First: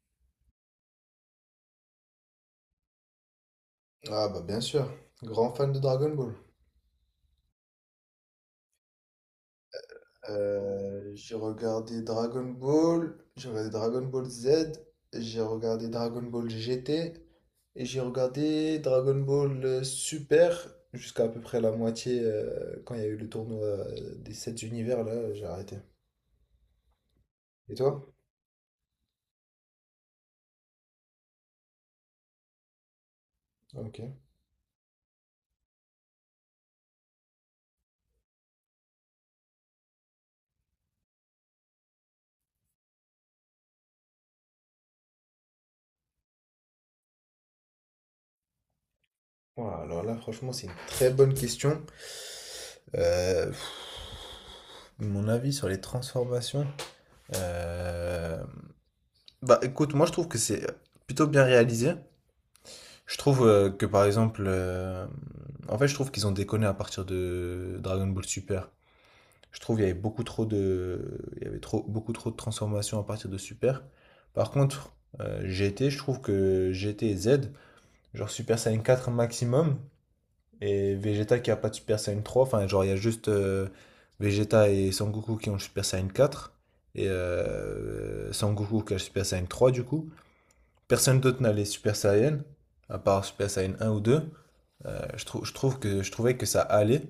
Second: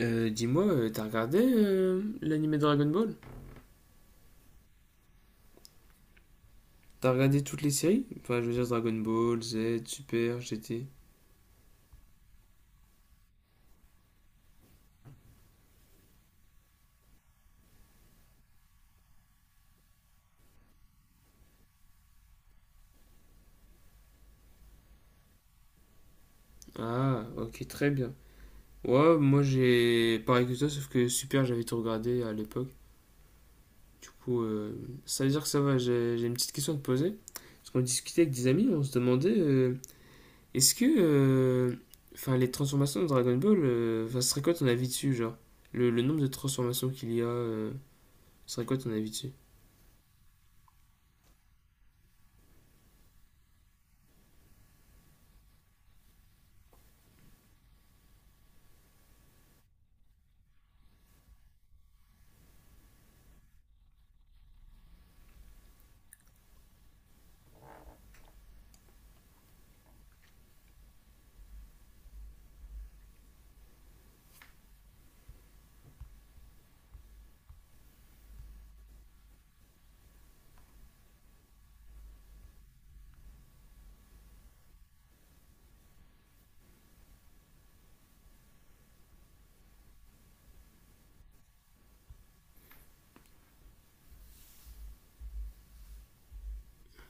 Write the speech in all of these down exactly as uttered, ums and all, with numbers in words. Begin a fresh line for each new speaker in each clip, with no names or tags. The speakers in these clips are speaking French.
Euh, dis-moi, euh, t'as regardé euh, l'anime Dragon Ball?
Ah bah bien sûr, grand fan de Dragon Ball.
T'as regardé toutes les séries? Enfin, je veux dire Dragon Ball, Z, Super, G T.
Euh, j'ai regardé Dragon Ball, j'ai regardé Dragon Ball Z, j'ai regardé Dragon Ball G T et j'ai regardé Dragon Ball euh, Super jusqu'à à peu près la moitié euh, quand il y a eu le tournoi euh, des sept univers là, j'ai arrêté.
Ah, ok,
Et
très
toi?
bien. Ouais, moi j'ai pareil que toi, sauf que Super, j'avais tout regardé à l'époque.
Ok.
Du coup, euh, ça veut dire que ça va, j'ai j'ai une petite question à te poser. Parce qu'on discutait avec des amis, on se demandait, euh, est-ce que, euh, enfin, les transformations de Dragon Ball, euh, enfin, ce serait quoi ton avis dessus, genre? Le, le nombre de transformations qu'il y a, euh, ce serait quoi ton avis dessus?
Voilà, alors là, franchement, c'est une très bonne question. Euh, pff, mon avis sur les transformations. euh, Bah écoute, moi je trouve que c'est plutôt bien réalisé. Je trouve euh, que par exemple, euh, en fait, je trouve qu'ils ont déconné à partir de Dragon Ball Super. Je trouve qu'il y avait beaucoup trop de, il y avait trop, beaucoup trop de transformations à partir de Super. Par contre, euh, G T, je trouve que G T et Z, genre Super Saiyan quatre maximum, et Vegeta qui a pas de Super Saiyan trois enfin genre il y a juste euh, Vegeta et Son Goku qui ont le Super Saiyan quatre et euh, Son Goku qui a le Super Saiyan trois du coup. Personne d'autre n'a les Super Saiyan, à part Super Saiyan un ou deux. Euh, je, trou- je trouve que, je trouvais que ça allait.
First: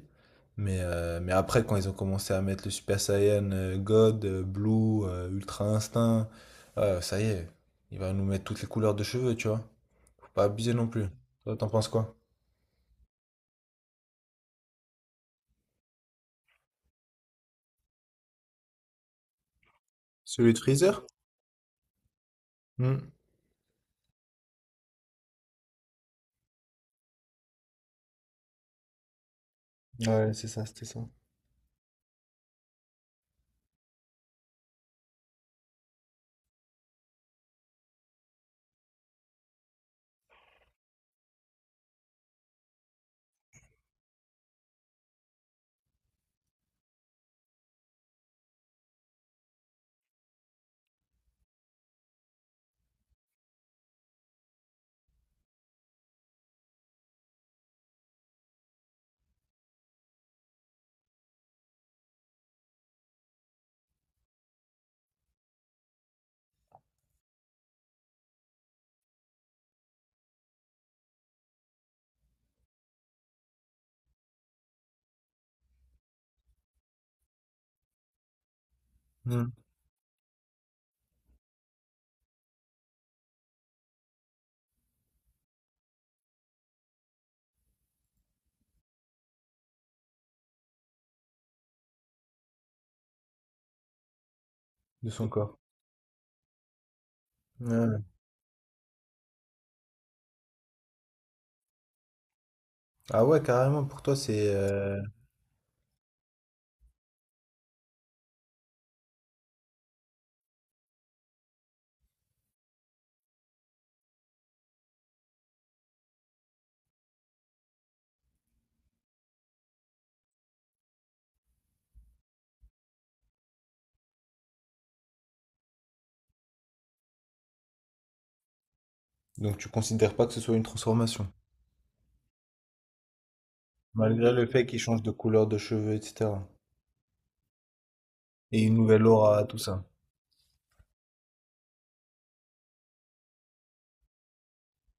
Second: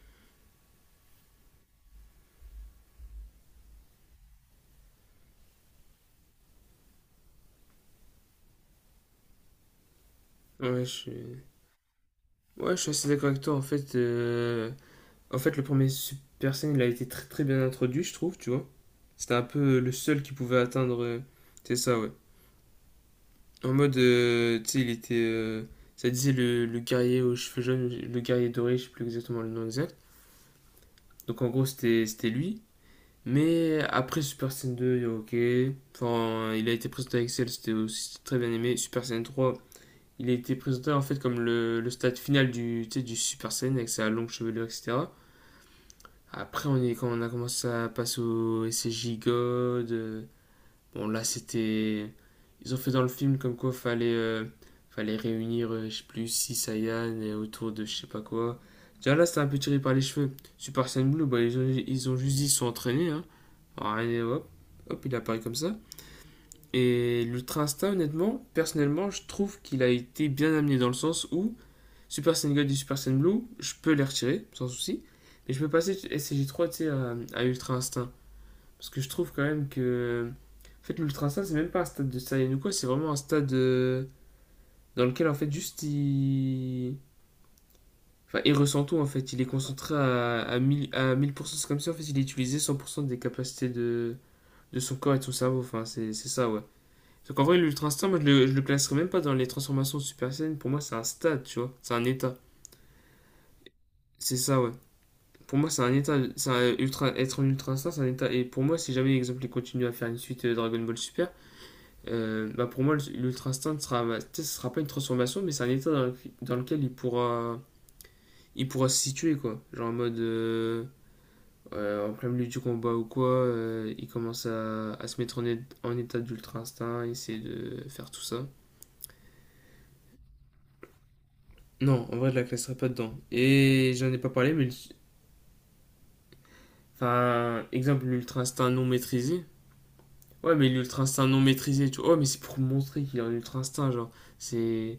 Mais, euh, mais après, quand ils ont commencé à mettre le Super Saiyan euh, God, euh, Blue, euh, Ultra Instinct, euh, ça y est, il va nous mettre toutes les couleurs de cheveux, tu vois. Faut pas abuser
Ouais, je
non plus.
suis...
Toi, t'en penses quoi?
Ouais, je suis assez d'accord avec toi. En fait, euh, en fait, le premier Super Saiyan, il a été très très bien introduit, je trouve, tu vois. C'était un peu le seul qui
Celui
pouvait
de
atteindre.
Freezer?
euh, C'est ça, ouais.
Hmm.
En mode, euh, tu sais, il était. Euh, ça disait le, le guerrier aux cheveux jaunes, le guerrier doré, je sais plus exactement le nom exact.
Ouais, c'est ça, c'était ça.
Donc en gros, c'était c'était lui. Mais après Super Saiyan deux il y a ok. Enfin, il a été présenté avec Cell, c'était aussi très bien aimé. Super Saiyan trois il a été présenté en fait comme le, le stade final du, tu sais, du Super Saiyan avec sa longue chevelure, et cetera. Après, on est, quand on a commencé à passer au S C J God, euh, bon là c'était. Ils ont fait dans le film comme quoi fallait, euh, fallait réunir, euh, je sais plus, six Saiyans et autour de je sais pas quoi. Déjà là c'était un peu tiré par les cheveux. Super Saiyan Blue, bah, ils, ont, ils ont juste dit ils sont entraînés. Hein. Alors, hop, hop, il apparaît comme ça. Et l'Ultra Instinct, honnêtement, personnellement, je trouve qu'il a été bien amené dans le sens où Super Saiyan Gold et Super Saiyan Blue, je peux les retirer, sans souci. Mais je peux passer scg trois tu sais, à, à Ultra Instinct. Parce que je trouve quand
Hmm.
même que. En fait, l'Ultra Instinct, c'est même pas un stade de Saiyan ou quoi, c'est vraiment un stade euh, dans lequel, en fait, juste il. Enfin, il ressent tout, en fait. Il est concentré à, à mille pour cent c'est comme ça, en fait, il a utilisé cent pour cent des capacités de, de son
De
corps et de
son
son cerveau.
corps.
Enfin, c'est c'est ça, ouais. Donc, en vrai, l'Ultra
Ouais.
Instinct, moi, je le, je le classerais même pas dans les transformations de Super Saiyan. Pour moi, c'est un stade, tu vois. C'est un état.
Ah ouais, carrément, pour toi,
C'est
c'est...
ça, ouais.
euh,
Pour moi, c'est un état, c'est un ultra, être en ultra instinct, c'est un état. Et pour moi, si jamais, exemple, ils continuent à faire une suite euh, Dragon Ball Super, euh, bah pour moi, l'ultra instinct sera, bah, ce sera pas une transformation, mais c'est un état dans, le- dans lequel il pourra, il pourra se situer quoi. Genre en mode, euh, euh, en plein milieu du combat ou quoi, euh, il commence à, à se mettre en, é- en état d'ultra instinct, essayer de faire tout ça.
Donc tu considères pas que ce soit une transformation,
Non, en vrai, je la classerai pas dedans. Et j'en ai pas
malgré le
parlé,
fait
mais,
qu'il change de couleur de cheveux, et cetera.
enfin, exemple, l'ultra
Et
instinct
une
non
nouvelle aura,
maîtrisé.
tout ça.
Ouais, mais l'ultra instinct non maîtrisé, tu vois. Ouais, mais c'est pour montrer qu'il a un ultra instinct, genre. C'est.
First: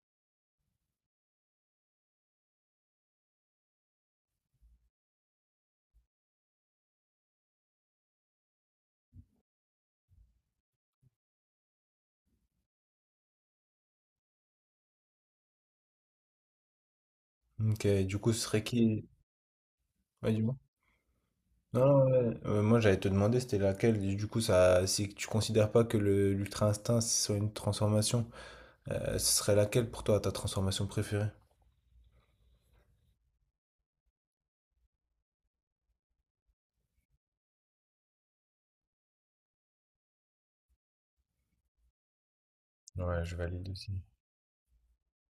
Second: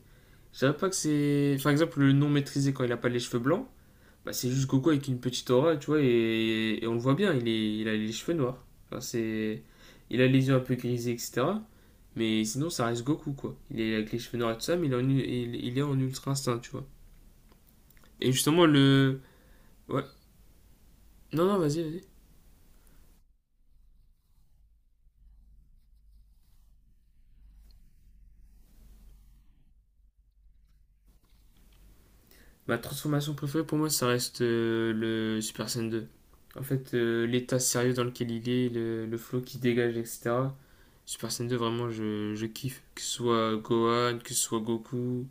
Je dirais pas que c'est. Par exemple, le non maîtrisé quand il a pas les cheveux blancs, bah c'est juste Goku avec une petite aura, tu vois, et, et on le voit bien, il, est... il a les cheveux noirs. Enfin, c'est. Il a les yeux un peu grisés, et cetera. Mais sinon, ça reste Goku, quoi. Il est avec les cheveux noirs et tout ça, mais il est en, il... il est en ultra instinct, tu vois.
Ok, du
Et
coup, ce serait
justement,
qui?
le. Ouais.
Ouais, dis-moi.
Non, non, vas-y, vas-y.
Non, non, ouais. Euh, moi, j'allais te demander, c'était laquelle. Du coup, ça, si tu considères pas que le l'ultra instinct soit une transformation, euh, ce serait laquelle pour toi, ta transformation préférée?
Ma transformation préférée pour moi, ça reste euh, le Super Saiyan deux. En fait, euh, l'état sérieux dans lequel il est, le, le flow qui dégage, et cetera. Super Saiyan deux, vraiment, je, je kiffe. Que ce
Ouais, je
soit
valide aussi.
Gohan, que ce soit Goku.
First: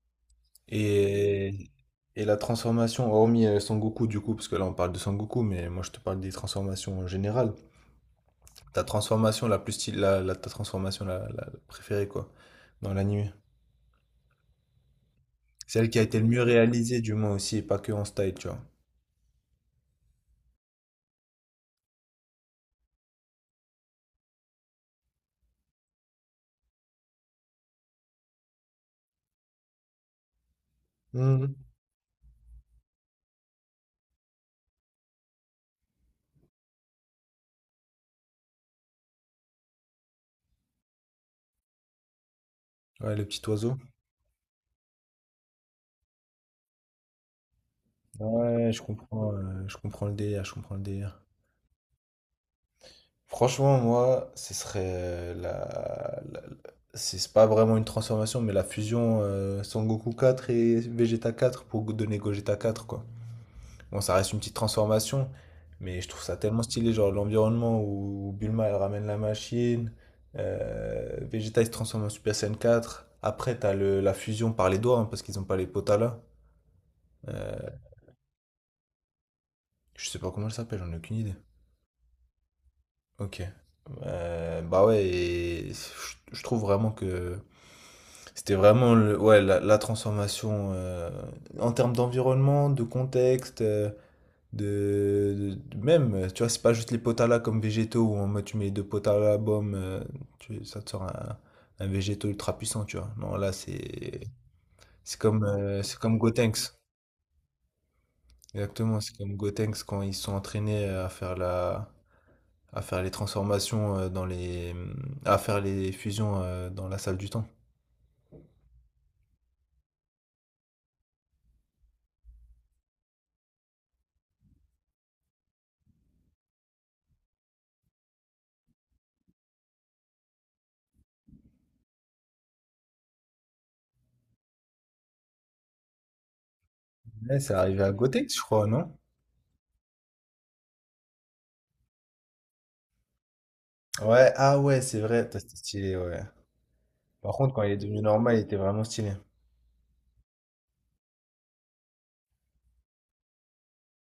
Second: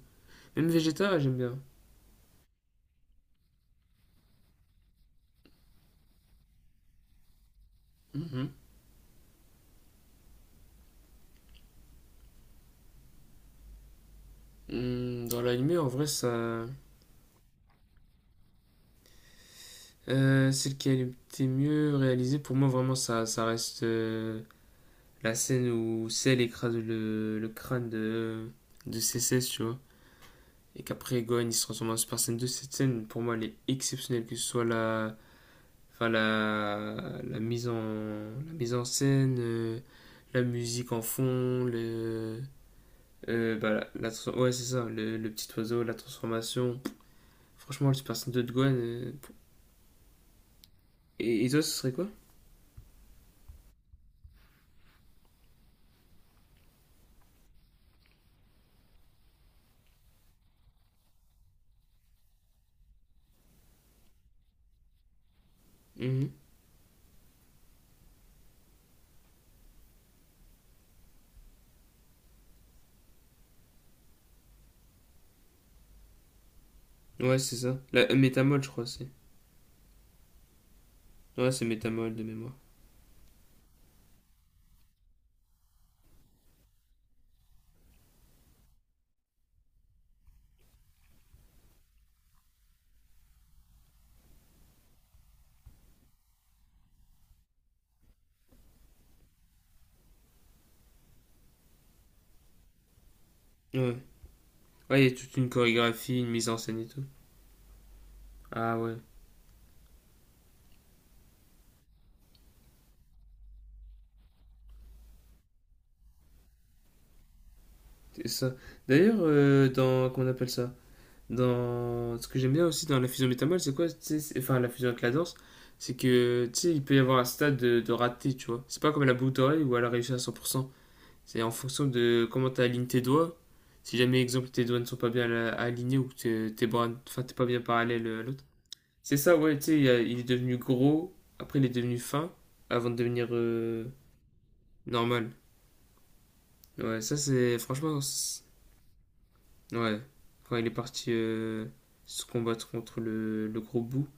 Même Vegeta, j'aime bien.
Et, et la transformation, hormis euh, Son Goku du coup, parce que là on parle de Son Goku, mais moi je te parle des transformations en général.
Mhm.
Ta transformation la plus stylée, la, la- ta transformation la, la- la préférée quoi, dans l'anime.
Hum, dans l'anime, en
Celle qui a
vrai,
été le mieux
ça.
réalisée du moins aussi, et pas que en style, tu vois.
Euh, celle qui a été mieux réalisée, pour moi, vraiment, ça, ça reste euh, la scène où Cell écrase le, le crâne de, de C C S, tu vois. Et qu'après Gohan il
Mhm.
se transforme en Super Saiyan deux, cette scène pour moi elle est exceptionnelle, que ce soit la, enfin, la, la, mise, en, la mise en scène, euh, la musique en fond, le,
Ouais, le petit
euh, bah,
oiseau.
la, la, ouais, c'est ça, le, le, petit oiseau, la transformation. Franchement, le Super Saiyan deux de Gohan.
Ouais, je
Euh,
comprends, euh, je comprends le délire, je comprends le délire.
et, et, toi, ce serait quoi
Franchement, moi, ce serait euh, la, la- la- c'est c'est pas vraiment une transformation, mais la fusion euh, Son Goku quatre et Vegeta quatre pour go- donner Gogeta quatre, quoi. Bon, ça reste une petite transformation, mais
mm
je trouve
-hmm.
ça tellement stylé, genre l'environnement où Bulma, elle ramène la machine, euh, Vegeta, il se transforme en Super Saiyan quatre. Après, t'as le, la fusion par les doigts, hein, parce qu'ils ont pas les potas là.
Ouais, c'est
Euh,
ça. La euh, Métamol, je crois, c'est.
je sais pas comment elle s'appelle, j'en ai aucune idée.
Ouais, c'est Métamol de mémoire.
Ok. Euh, bah ouais, et je je trouve vraiment que c'était vraiment le, ouais, la, la transformation euh, en termes d'environnement, de contexte, euh, de, de- de- même, euh, tu vois, c'est pas juste les potala comme végétaux où en mode tu mets deux potala boum, euh, tu- ça te sort un, un végétaux ultra puissant, tu vois. Non, là,
Ouais.
c'est
Ouais, il y a
c'est
toute
comme,
une
euh, c'est comme
chorégraphie, une mise en
Gotenks.
scène et tout. Ah ouais,
Exactement, c'est comme Gotenks quand ils sont entraînés à faire la, À faire les transformations, heu, dans les mmh, à faire les fusions, heu, dans la salle du temps.
c'est ça. D'ailleurs, euh, dans. Comment on appelle ça Dans... Ce que j'aime bien aussi dans la fusion métamol, c'est quoi? Tu sais, c'est- enfin, la fusion avec la danse, c'est que, tu sais, il peut y avoir un stade de, de raté, tu vois. C'est pas comme la boucle d'oreille où elle a réussi à cent pour cent. C'est en fonction de comment tu alignes tes doigts. Si jamais, exemple, tes doigts ne sont pas bien la- alignés ou que t'es- tes bras, enfin, t'es
Ouais,
pas
c'est
bien
arrivé à
parallèle euh, à
Gothx, je
l'autre.
crois, non?
C'est ça, ouais, tu sais, il, y a- il est devenu gros, après il est devenu fin, avant de devenir euh,
Ouais, ah ouais, c'est vrai,
normal.
t'as c'était stylé, ouais.
Ouais, ça
Par contre,
c'est,
quand il est
franchement,
devenu normal,
c'est-
il était vraiment stylé.
ouais. Quand il est parti euh, se combattre contre le, le gros bout.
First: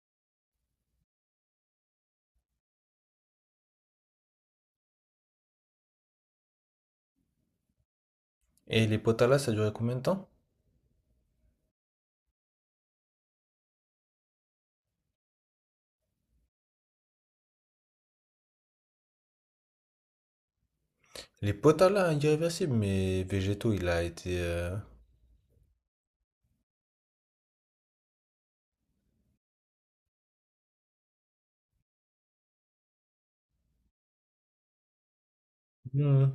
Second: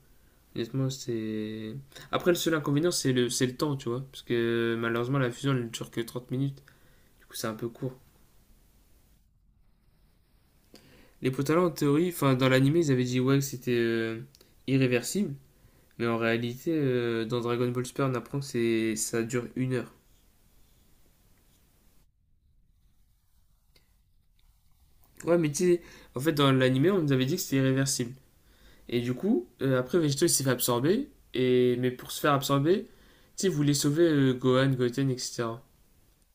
Honnêtement, c'est. Après, le seul inconvénient, c'est le, c'est le temps, tu vois. Parce que malheureusement, la fusion, elle ne dure que trente minutes. Du coup, c'est un peu court.
Et les Potala, ça a duré combien de temps?
Les potalons, en théorie, enfin, dans l'anime, ils avaient dit ouais, que c'était euh, irréversible. Mais en réalité, euh, dans Dragon Ball Super, on apprend que c'est, ça dure une heure.
Les Potala irréversibles, mais Végéto, il a été, heu,
Ouais, mais tu sais, en fait, dans l'anime, on nous avait dit que c'était irréversible. Et du coup, euh, après, Vegito, il s'est fait absorber. Et... Mais pour se faire absorber, tu sais, il voulait sauver euh, Gohan, Goten, et cetera.
mmh,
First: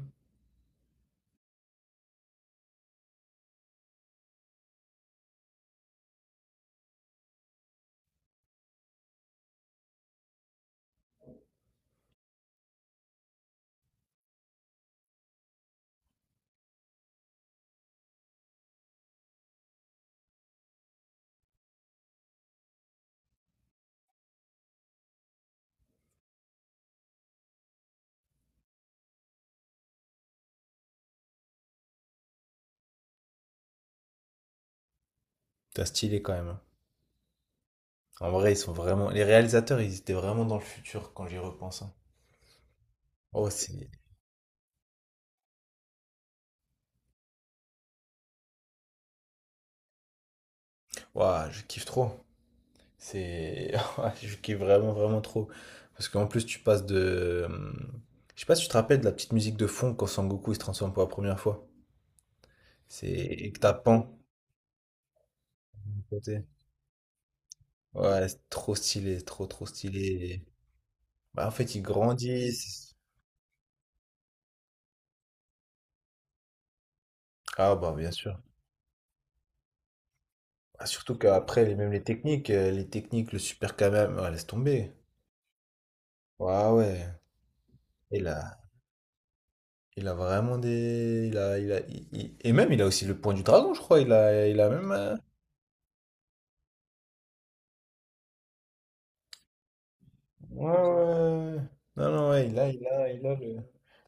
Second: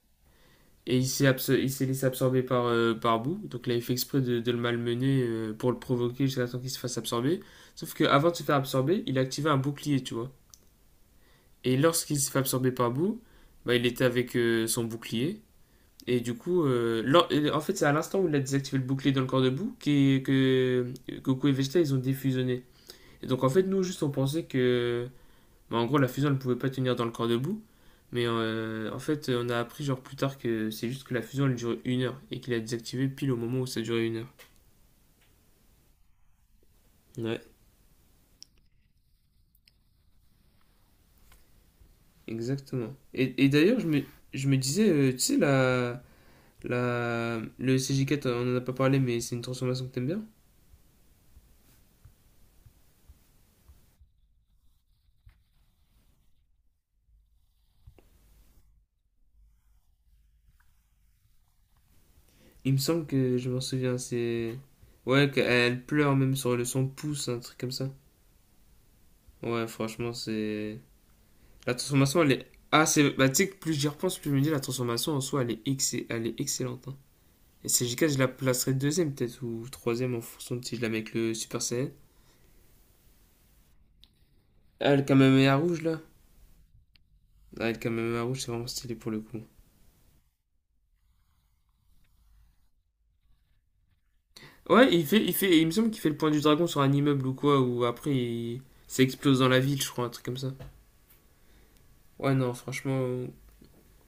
Et il s'est abso- il s'est laissé absorber par, euh, par Boo. Donc là, il fait exprès de, de le malmener euh, pour le provoquer jusqu'à temps qu'il se fasse absorber. Sauf qu'avant de se faire absorber, il a activé un bouclier, tu vois. Et lorsqu'il s'est fait absorber par Boo, bah, il était avec euh, son bouclier. Et du coup, euh, lor- et en fait, c'est à l'instant où il a désactivé le bouclier dans le corps de Boo que Goku et Vegeta, ils ont défusionné. Et donc en fait, nous, juste on pensait que bah, en gros, la fusion, elle pouvait pas tenir dans le corps debout. Mais euh, en fait, on a appris genre plus tard que c'est juste que la fusion, elle durait une heure et qu'il a désactivé pile au moment où ça durait une heure.
c'était stylé quand même, hein.
Ouais,
En vrai, ils sont vraiment les réalisateurs, ils étaient vraiment dans le futur quand j'y repense, hein.
exactement. Et, et
Oh,
d'ailleurs, je
c'est
me, je me disais, euh, tu sais, la, la, le C J quatre, on en a pas parlé, mais c'est une transformation que t'aimes bien.
waouh, je kiffe trop. C'est. Je kiffe vraiment, vraiment trop. Parce qu'en plus, tu passes de. Je sais pas si tu te rappelles de la petite musique de fond quand Sangoku il se transforme pour la première fois.
Il me semble
C'est.
que je
Et que
m'en
t'as
souviens,
Pan
c'est. Ouais, qu'elle
à
pleure même
côté.
sur le son pouce, un truc comme ça.
Ouais, c'est trop stylé, trop, trop
Ouais, franchement,
stylé.
c'est.
Bah, en
La
fait, ils
transformation, elle est. Ah,
grandissent.
c'est. Bah, tu sais, que plus j'y repense, plus je me dis, la transformation en soi, elle est, ex- elle est excellente. Hein. Et
Ah, bah,
C J K,
bien
je la
sûr.
placerai deuxième peut-être, ou troisième en fonction de si je
Ah,
la mets avec
surtout
le Super
qu'après, les,
Saiyan.
même les techniques, euh, les techniques, le super Kamehameha, ouais, laisse tomber.
Ah, le Kamehameha rouge là.
Ouais, ouais.
Ah, le Kamehameha
Il
rouge, c'est
a,
vraiment stylé pour le coup.
il a vraiment des. Il a, il a, il- il- Et même, il a aussi le point du dragon, je crois. Il a, il a même.
Ouais, il
euh,
fait, il fait, il me semble qu'il fait le point du dragon sur un immeuble ou quoi, ou après il s'explose dans la ville, je crois, un truc comme ça.
Ouais, ouais. Ouais. Non, non,
Ouais,
ouais,
non,
il a, il a,
franchement,
il a le.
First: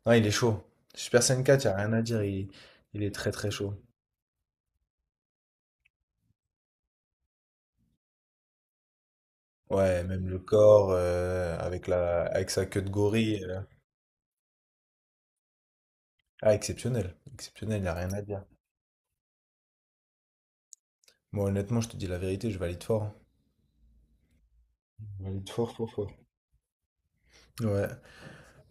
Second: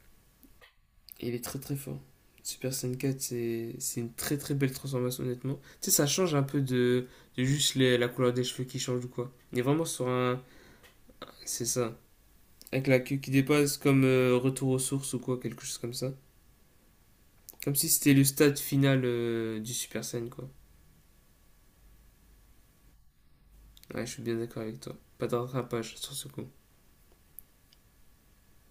Non, il est chaud. Super
il
Saiyan
est très
quatre, il n'y
très
a rien
fort.
à dire. Il,
Super Saiyan
il est
quatre,
très, très
c'est
chaud.
c'est une très très belle transformation, honnêtement. Tu sais, ça change un peu de, de juste les- la couleur des cheveux qui change ou quoi. Il est vraiment
Ouais,
sur
même le
un.
corps, euh,
C'est
avec
ça.
la, avec sa queue
Avec
de
la queue qui
gorille. euh.
dépasse, comme euh, retour aux sources ou quoi, quelque chose comme ça.
Ah, exceptionnel.
Comme
Exceptionnel, il
si
n'y a
c'était
rien à
le
dire.
stade final euh, du Super Saiyan, quoi.
Moi, honnêtement, je te dis la vérité, je valide fort, hein.
Ouais, je suis bien d'accord avec toi.
Je
Pas de
valide fort, fort,
rattrapage
fort.
sur ce coup.
Ouais.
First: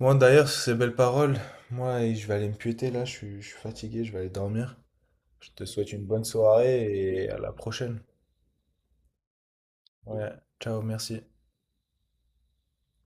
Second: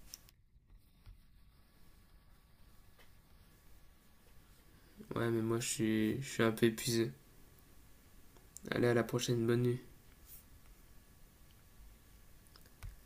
Moi, d'ailleurs, sur ces belles paroles, moi, je vais aller me piéter là. Je suis, je suis fatigué, je vais aller dormir.
Ouais, mais
Je
moi,
te
je
souhaite une
suis,
bonne
je suis un peu épuisé.
soirée et à la prochaine.
Allez, à la prochaine, bonne nuit.
Ouais. Ciao, merci.